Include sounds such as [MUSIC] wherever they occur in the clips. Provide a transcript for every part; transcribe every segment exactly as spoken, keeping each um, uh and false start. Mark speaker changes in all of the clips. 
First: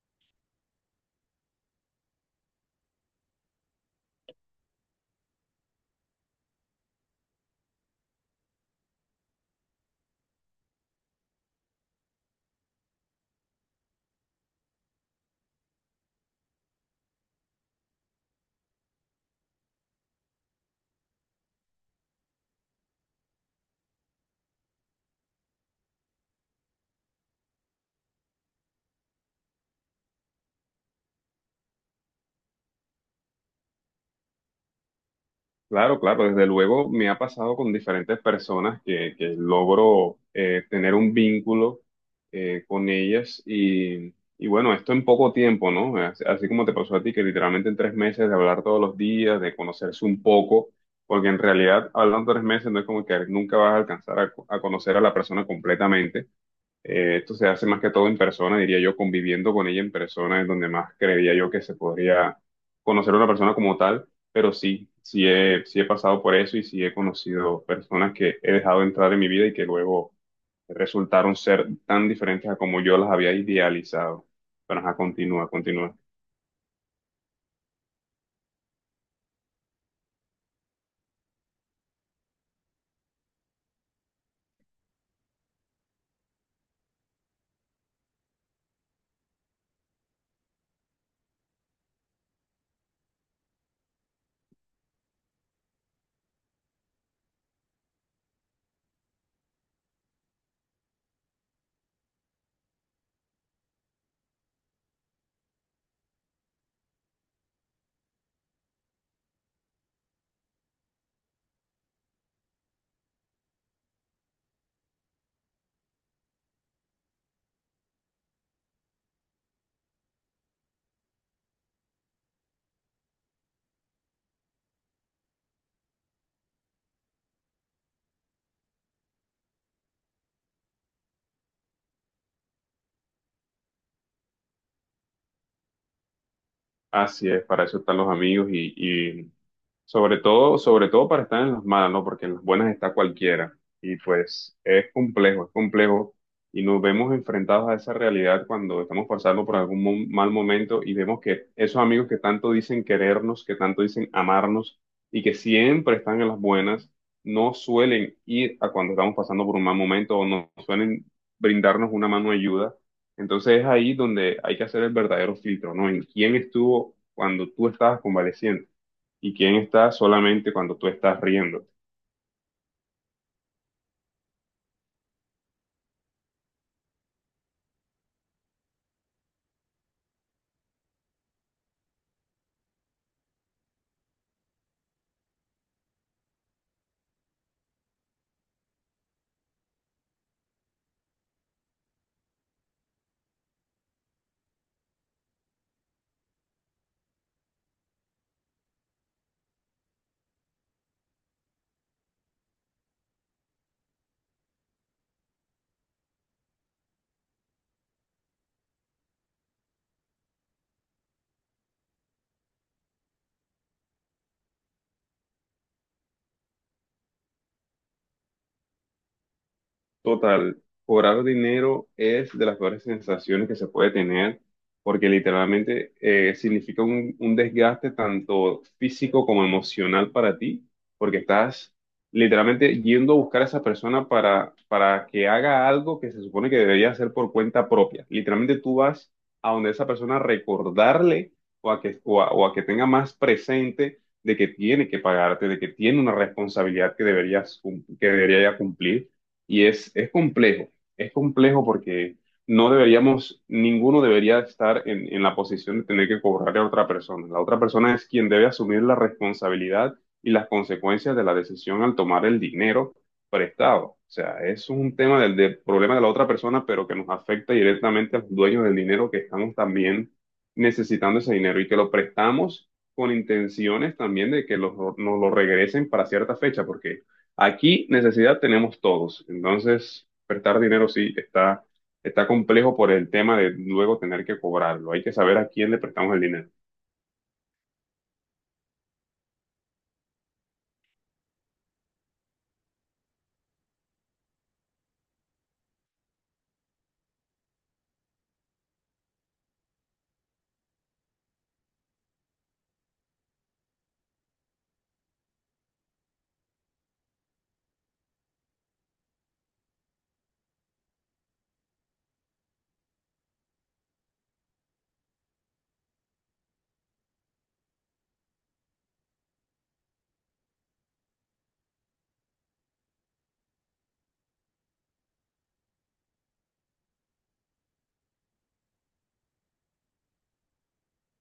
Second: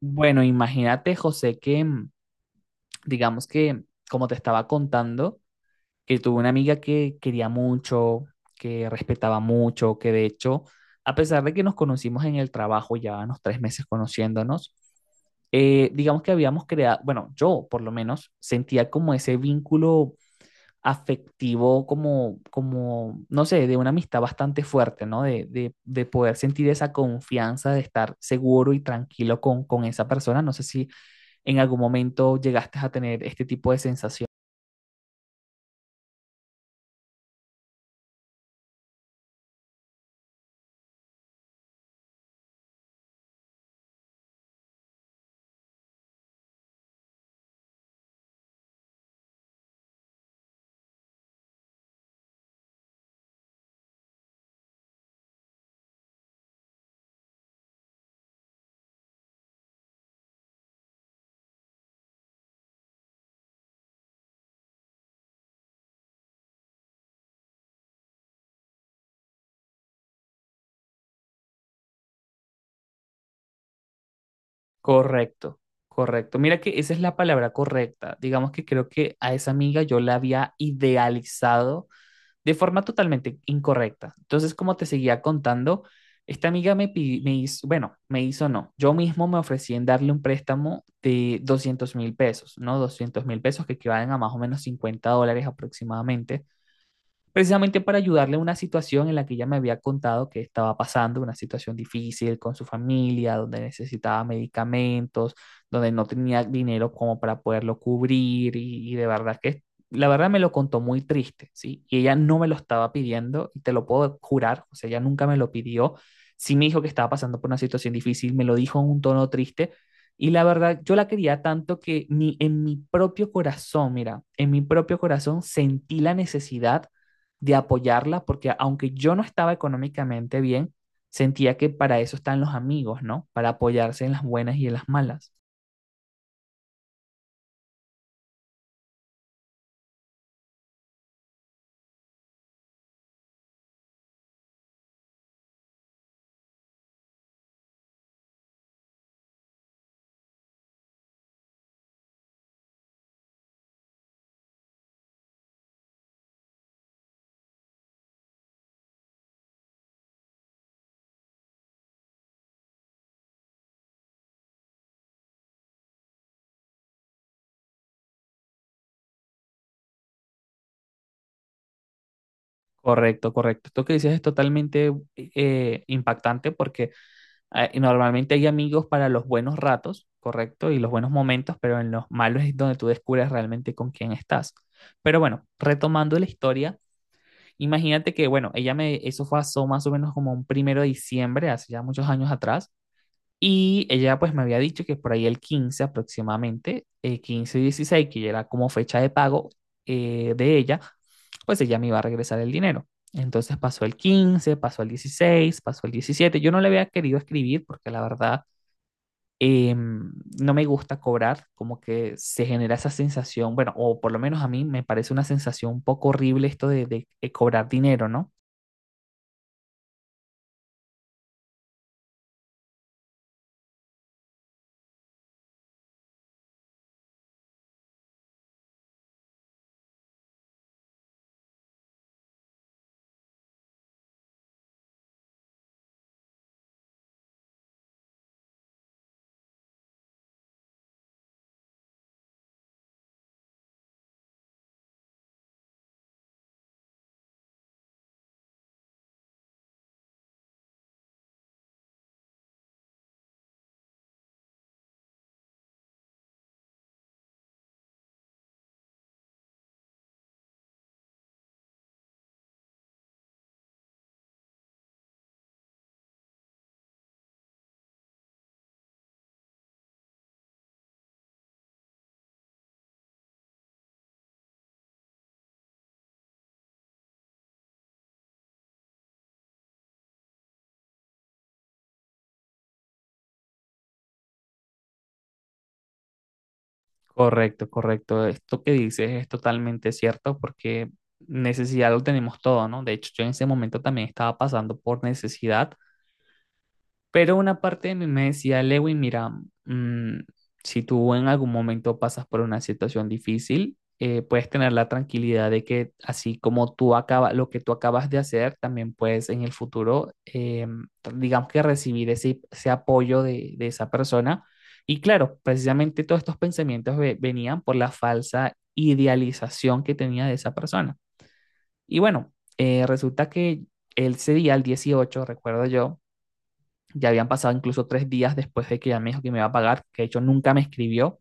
Speaker 1: Bueno, imagínate, José, que mm, digamos que, como te estaba contando, que tuve una amiga que quería mucho, que respetaba mucho, que de hecho, a pesar de que nos conocimos en el trabajo, ya unos tres meses conociéndonos, eh, digamos que habíamos creado, bueno, yo por lo menos sentía como ese vínculo afectivo, como, como, no sé, de una amistad bastante fuerte, ¿no? De, de, de poder sentir esa confianza, de estar seguro y tranquilo con, con esa persona. No sé si en algún momento llegaste a tener este tipo de sensación.
Speaker 2: Claro, claro, desde luego me ha pasado con diferentes personas que, que logro eh, tener un vínculo eh, con ellas y, y bueno, esto en poco tiempo, ¿no? Así, así como te pasó a ti, que literalmente en tres meses de hablar todos los días, de conocerse un poco, porque en realidad hablando tres meses no es como que nunca vas a alcanzar a a conocer a la persona completamente. Eh, esto se hace más que todo en persona, diría yo. Conviviendo con ella en persona es donde más creería yo que se podría conocer a una persona como tal, pero sí, sí he, sí he pasado por eso y sí he conocido personas que he dejado entrar en mi vida y que luego resultaron ser tan diferentes a como yo las había idealizado. Pero ajá, continúa,
Speaker 1: Correcto,
Speaker 2: continúa.
Speaker 1: correcto. Mira que esa es la palabra correcta. Digamos que creo que a esa amiga yo la había idealizado de forma totalmente incorrecta. Entonces, como te seguía contando, esta amiga me, pi- me hizo, bueno, me hizo no. Yo mismo me ofrecí en darle un préstamo de doscientos mil pesos, ¿no? Doscientos mil pesos que equivalen a más o menos cincuenta dólares aproximadamente, precisamente para ayudarle a una situación en la que ella me había contado que estaba pasando, una situación difícil con su familia, donde necesitaba medicamentos, donde no tenía dinero como para poderlo cubrir y, y de verdad que la verdad me lo contó muy triste, ¿sí? Y ella no me lo estaba pidiendo y te lo puedo jurar, o sea, ella nunca me lo pidió, sí me dijo que estaba pasando por una situación difícil, me lo dijo en un tono triste, y la verdad, yo la quería tanto que ni en mi propio corazón, mira, en mi propio corazón sentí la necesidad de apoyarla, porque aunque yo no estaba económicamente bien, sentía que para eso están los amigos, ¿no? Para apoyarse en las buenas y en las malas.
Speaker 2: Así es, para eso están los amigos y sobre todo, sobre todo para estar en las malas, ¿no? Porque en las buenas está cualquiera. Y pues es complejo, es complejo. Y nos vemos enfrentados a esa realidad cuando estamos pasando por algún mo- mal momento y vemos que esos amigos que tanto dicen querernos, que tanto dicen amarnos y que siempre están en las buenas, no suelen ir a cuando estamos pasando por un mal momento o no suelen brindarnos una mano de ayuda. Entonces es ahí donde hay que hacer el verdadero filtro, ¿no? En quién estuvo cuando tú estabas convaleciente y quién está solamente cuando tú estás riendo.
Speaker 1: Correcto, correcto. Esto que dices es totalmente eh, impactante porque eh, normalmente hay amigos para los buenos ratos, correcto, y los buenos momentos, pero en los malos es donde tú descubres realmente con quién estás. Pero bueno, retomando la historia, imagínate que, bueno, ella me, eso fue a- so- más o menos como un primero de diciembre, hace ya muchos años atrás, y ella pues me había dicho que por ahí el quince aproximadamente, eh, quince y dieciséis, que ya era como fecha de pago eh, de ella, pues ella me iba a regresar el dinero. Entonces pasó el quince, pasó el dieciséis, pasó el diecisiete. Yo no le había querido escribir porque la verdad eh, no me gusta cobrar, como que se genera esa sensación, bueno, o por lo menos a mí me parece una sensación un poco horrible esto de, de, de cobrar dinero, ¿no?
Speaker 2: Total, cobrar dinero es de las peores sensaciones que se puede tener porque literalmente eh, significa un, un desgaste tanto físico como emocional para ti, porque estás literalmente yendo a buscar a esa persona para, para que haga algo que se supone que debería hacer por cuenta propia. Literalmente tú vas a donde esa persona a recordarle o a que, o a- o a que tenga más presente de que tiene que pagarte, de que tiene una responsabilidad que deberías, cum- que debería ya cumplir y es, es complejo, es complejo porque no deberíamos, ninguno debería estar en, en la posición de tener que cobrarle a otra persona. La otra persona es quien debe asumir la responsabilidad y las consecuencias de la decisión al tomar el dinero prestado. O sea, es un tema del, del problema de la otra persona, pero que nos afecta directamente a los dueños del dinero que estamos también necesitando ese dinero y que lo prestamos con intenciones también de que los- nos lo regresen para cierta fecha, porque aquí necesidad tenemos todos. Entonces prestar dinero sí está, está complejo por el tema de luego tener que cobrarlo. Hay que saber a quién le prestamos el dinero.
Speaker 1: Correcto, correcto. Esto que dices es totalmente cierto porque necesidad lo tenemos todo, ¿no? De hecho, yo en ese momento también estaba pasando por necesidad, pero una parte de mí me decía, Lewin, mira, mm, si tú en algún momento pasas por una situación difícil, eh, puedes tener la tranquilidad de que así como tú acabas, lo que tú acabas de hacer, también puedes en el futuro, eh, digamos que recibir ese, ese apoyo de, de esa persona. Y claro, precisamente todos estos pensamientos ve- venían por la falsa idealización que tenía de esa persona. Y bueno, eh, resulta que ese día, el dieciocho recuerdo yo, ya habían pasado incluso tres días después de que ella me dijo que me iba a pagar, que de hecho nunca me escribió.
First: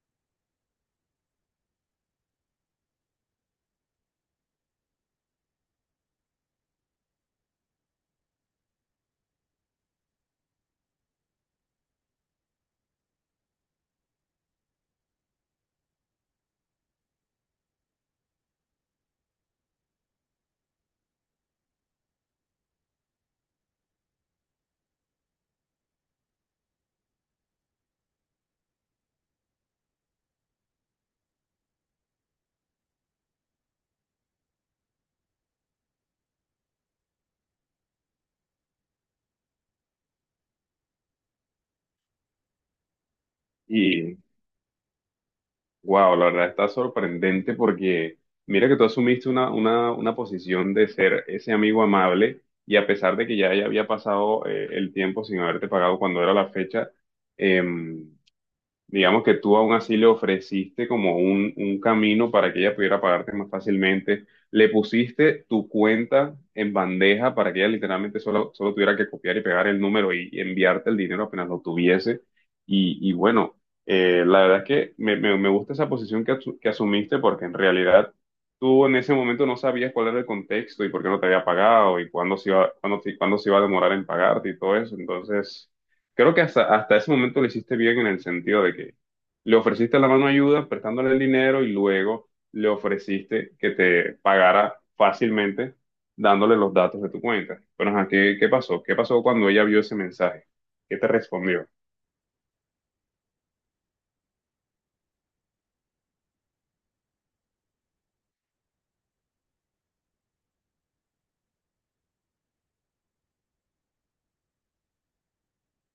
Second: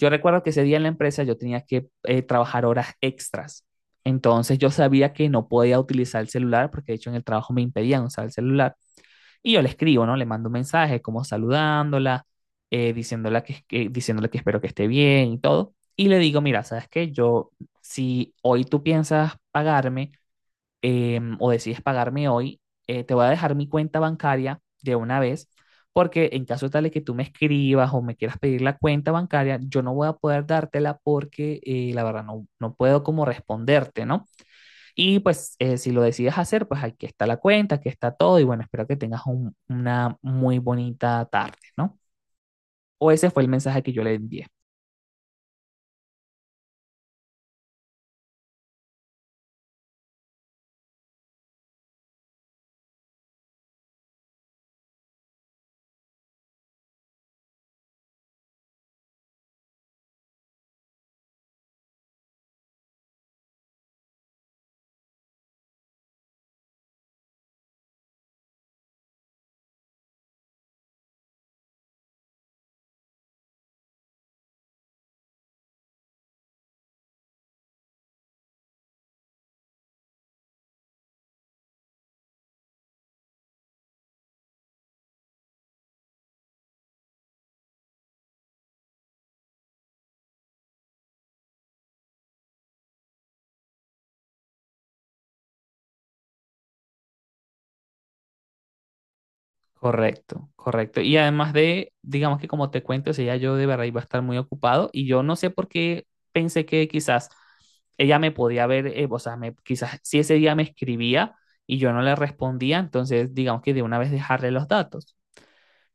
Speaker 1: Yo recuerdo que ese día en la empresa yo tenía que eh, trabajar horas extras. Entonces yo sabía que no podía utilizar el celular porque de hecho en el trabajo me impedían usar el celular. Y yo le escribo, ¿no? Le mando un mensaje como saludándola, eh, diciéndola que, que- diciéndole que espero que esté bien y todo. Y le digo, mira, ¿sabes qué? Yo, si hoy tú piensas pagarme, em, o decides pagarme hoy, eh, te voy a dejar mi cuenta bancaria de una vez, porque en caso tal de que tú me escribas o me quieras pedir la cuenta bancaria, yo no voy a poder dártela porque eh, la verdad no, no puedo como responderte, ¿no? Y pues eh, si lo decides hacer, pues aquí está la cuenta, aquí está todo y bueno, espero que tengas un- una muy bonita tarde, ¿no? O ese fue el mensaje que yo le
Speaker 2: Y
Speaker 1: envié.
Speaker 2: wow, la verdad está sorprendente porque mira que tú asumiste una, una, una posición de ser ese amigo amable, y a pesar de que ya, ya había pasado eh, el tiempo sin haberte pagado cuando era la fecha, em, digamos que tú aún así le ofreciste como un, un camino para que ella pudiera pagarte más fácilmente. Le pusiste tu cuenta en bandeja para que ella literalmente solo, solo tuviera que copiar y pegar el número y, y enviarte el dinero apenas lo tuviese. Y, y bueno, eh, la verdad es que me, me- me gusta esa posición que, asu- que asumiste, porque en realidad tú en ese momento no sabías cuál era el contexto y por qué no te había pagado y cuándo se iba, cuándo, te- cuándo se iba a demorar en pagarte y todo eso. Entonces creo que hasta, hasta ese momento lo hiciste bien, en el sentido de que le ofreciste la mano de ayuda prestándole el dinero y luego le ofreciste que te pagara fácilmente dándole los datos de tu cuenta. Pero, ajá, ¿qué, qué pasó? ¿Qué pasó cuando ella vio ese mensaje?
Speaker 1: Correcto,
Speaker 2: ¿Qué
Speaker 1: correcto.
Speaker 2: te
Speaker 1: Y además
Speaker 2: respondió?
Speaker 1: de, digamos que como te cuento, o sea, ya yo de verdad iba a estar muy ocupado y yo no sé por qué pensé que quizás ella me podía ver, eh, o sea, me- quizás si ese día me escribía y yo no le respondía, entonces digamos que de una vez dejarle los datos.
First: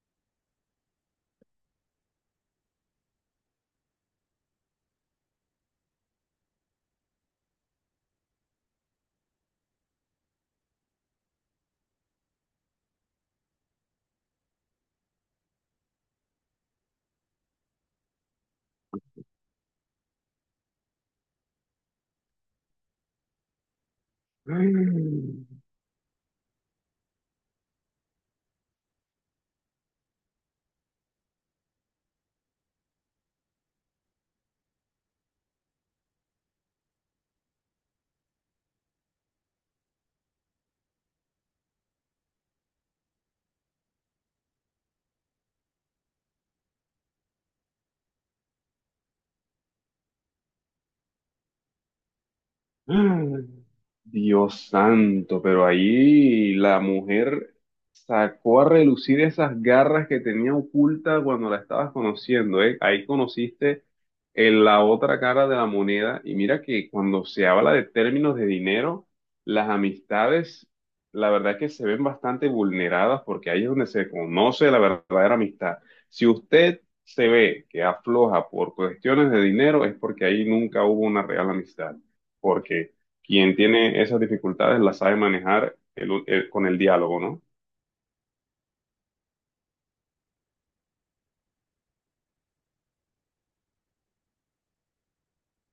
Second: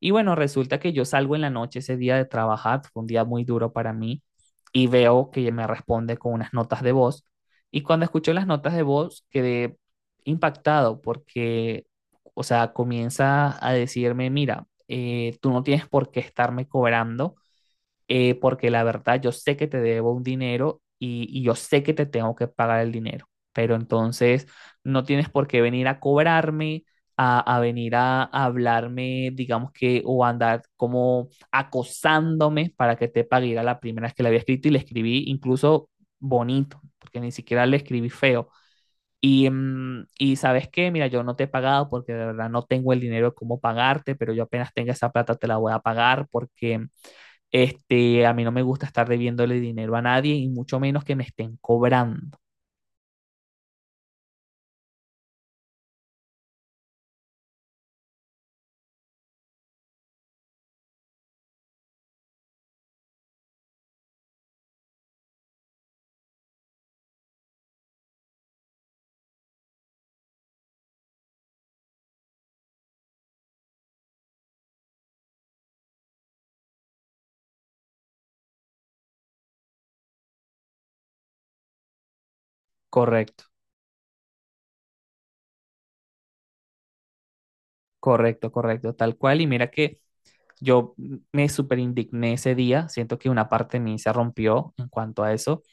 Speaker 1: Y bueno, resulta que yo salgo en la noche ese día de trabajar, fue un día muy duro para mí, y veo que ella me responde con unas notas de voz. Y cuando escucho las notas de voz, quedé impactado porque, o sea, comienza a decirme, mira, eh, tú no tienes por qué estarme cobrando eh, porque la verdad yo sé que te debo un dinero y, y yo sé que te tengo que pagar el dinero, pero entonces no tienes por qué venir a cobrarme, a, a venir a, a hablarme, digamos que, o a andar como acosándome para que te pague. Era la primera vez que le había escrito y le escribí incluso bonito, porque ni siquiera le escribí feo. Y, mm, y sabes qué, mira, yo no te he pagado porque de verdad no tengo el dinero como pagarte, pero yo apenas tenga esa plata te la voy a pagar porque este, a mí no me gusta estar debiéndole dinero a nadie y mucho menos que me estén cobrando.
Speaker 2: [GASPS] Dios santo, pero ahí la mujer sacó a relucir esas garras que tenía oculta cuando la estabas conociendo, ¿eh? Ahí conociste en la otra cara de la moneda, y mira que cuando se habla de términos de dinero, las amistades, la verdad es que se ven bastante vulneradas, porque ahí es donde se conoce la verdadera amistad. Si usted se ve que afloja por cuestiones de dinero, es porque ahí nunca hubo una real amistad, porque
Speaker 1: Correcto,
Speaker 2: quien tiene esas dificultades las sabe manejar el- el- con el diálogo, ¿no?
Speaker 1: correcto, correcto, tal cual. Y mira que yo me súper indigné ese día, siento que una parte de mí se rompió en cuanto a eso.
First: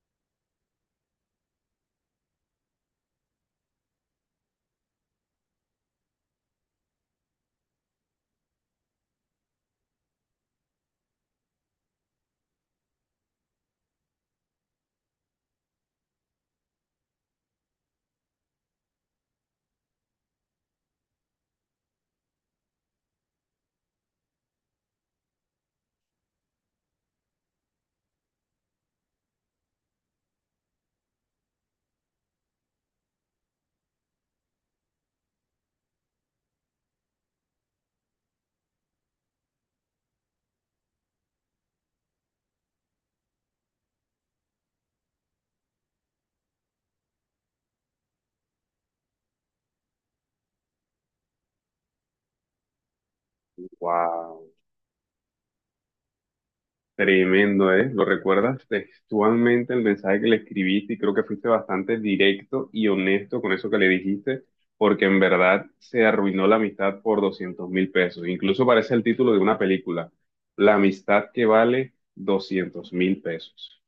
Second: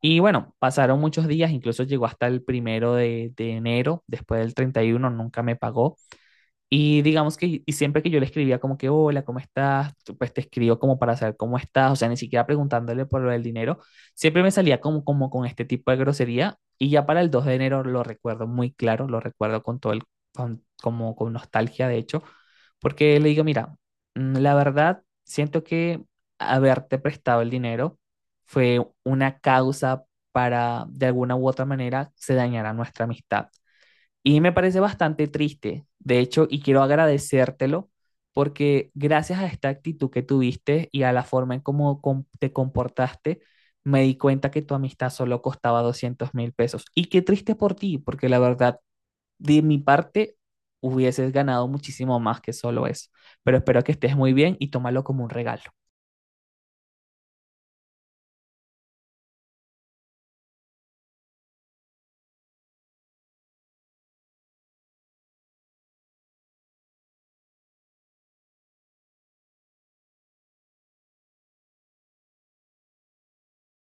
Speaker 1: Y bueno, pasaron muchos días, incluso llegó hasta el primero de, de enero, después del treinta y uno nunca me pagó. Y digamos que y siempre que yo le escribía como que, hola, ¿cómo estás? Tú, pues te escribo como para saber cómo estás, o sea, ni siquiera preguntándole por lo del dinero, siempre me salía como, como con este tipo de grosería y ya para el dos de enero lo recuerdo muy claro, lo recuerdo con todo el, con- como con nostalgia de hecho, porque le digo, mira, mm, la verdad, siento que haberte prestado el dinero fue una causa para, de alguna u otra manera, se dañara nuestra amistad. Y me parece bastante triste, de hecho, y quiero agradecértelo porque gracias a esta actitud que tuviste y a la forma en cómo com- te comportaste, me di cuenta que tu amistad solo costaba doscientos mil pesos. Y qué triste por ti, porque la verdad, de mi parte, hubieses ganado muchísimo más que solo eso. Pero espero que estés muy
Speaker 2: Wow,
Speaker 1: bien y tómalo como un regalo.
Speaker 2: tremendo, ¿eh? ¿Lo recuerdas textualmente el mensaje que le escribiste? Y creo que fuiste bastante directo y honesto con eso que le dijiste, porque en verdad se arruinó la amistad por doscientos mil pesos. Incluso parece el título de una película, La amistad que vale doscientos mil pesos.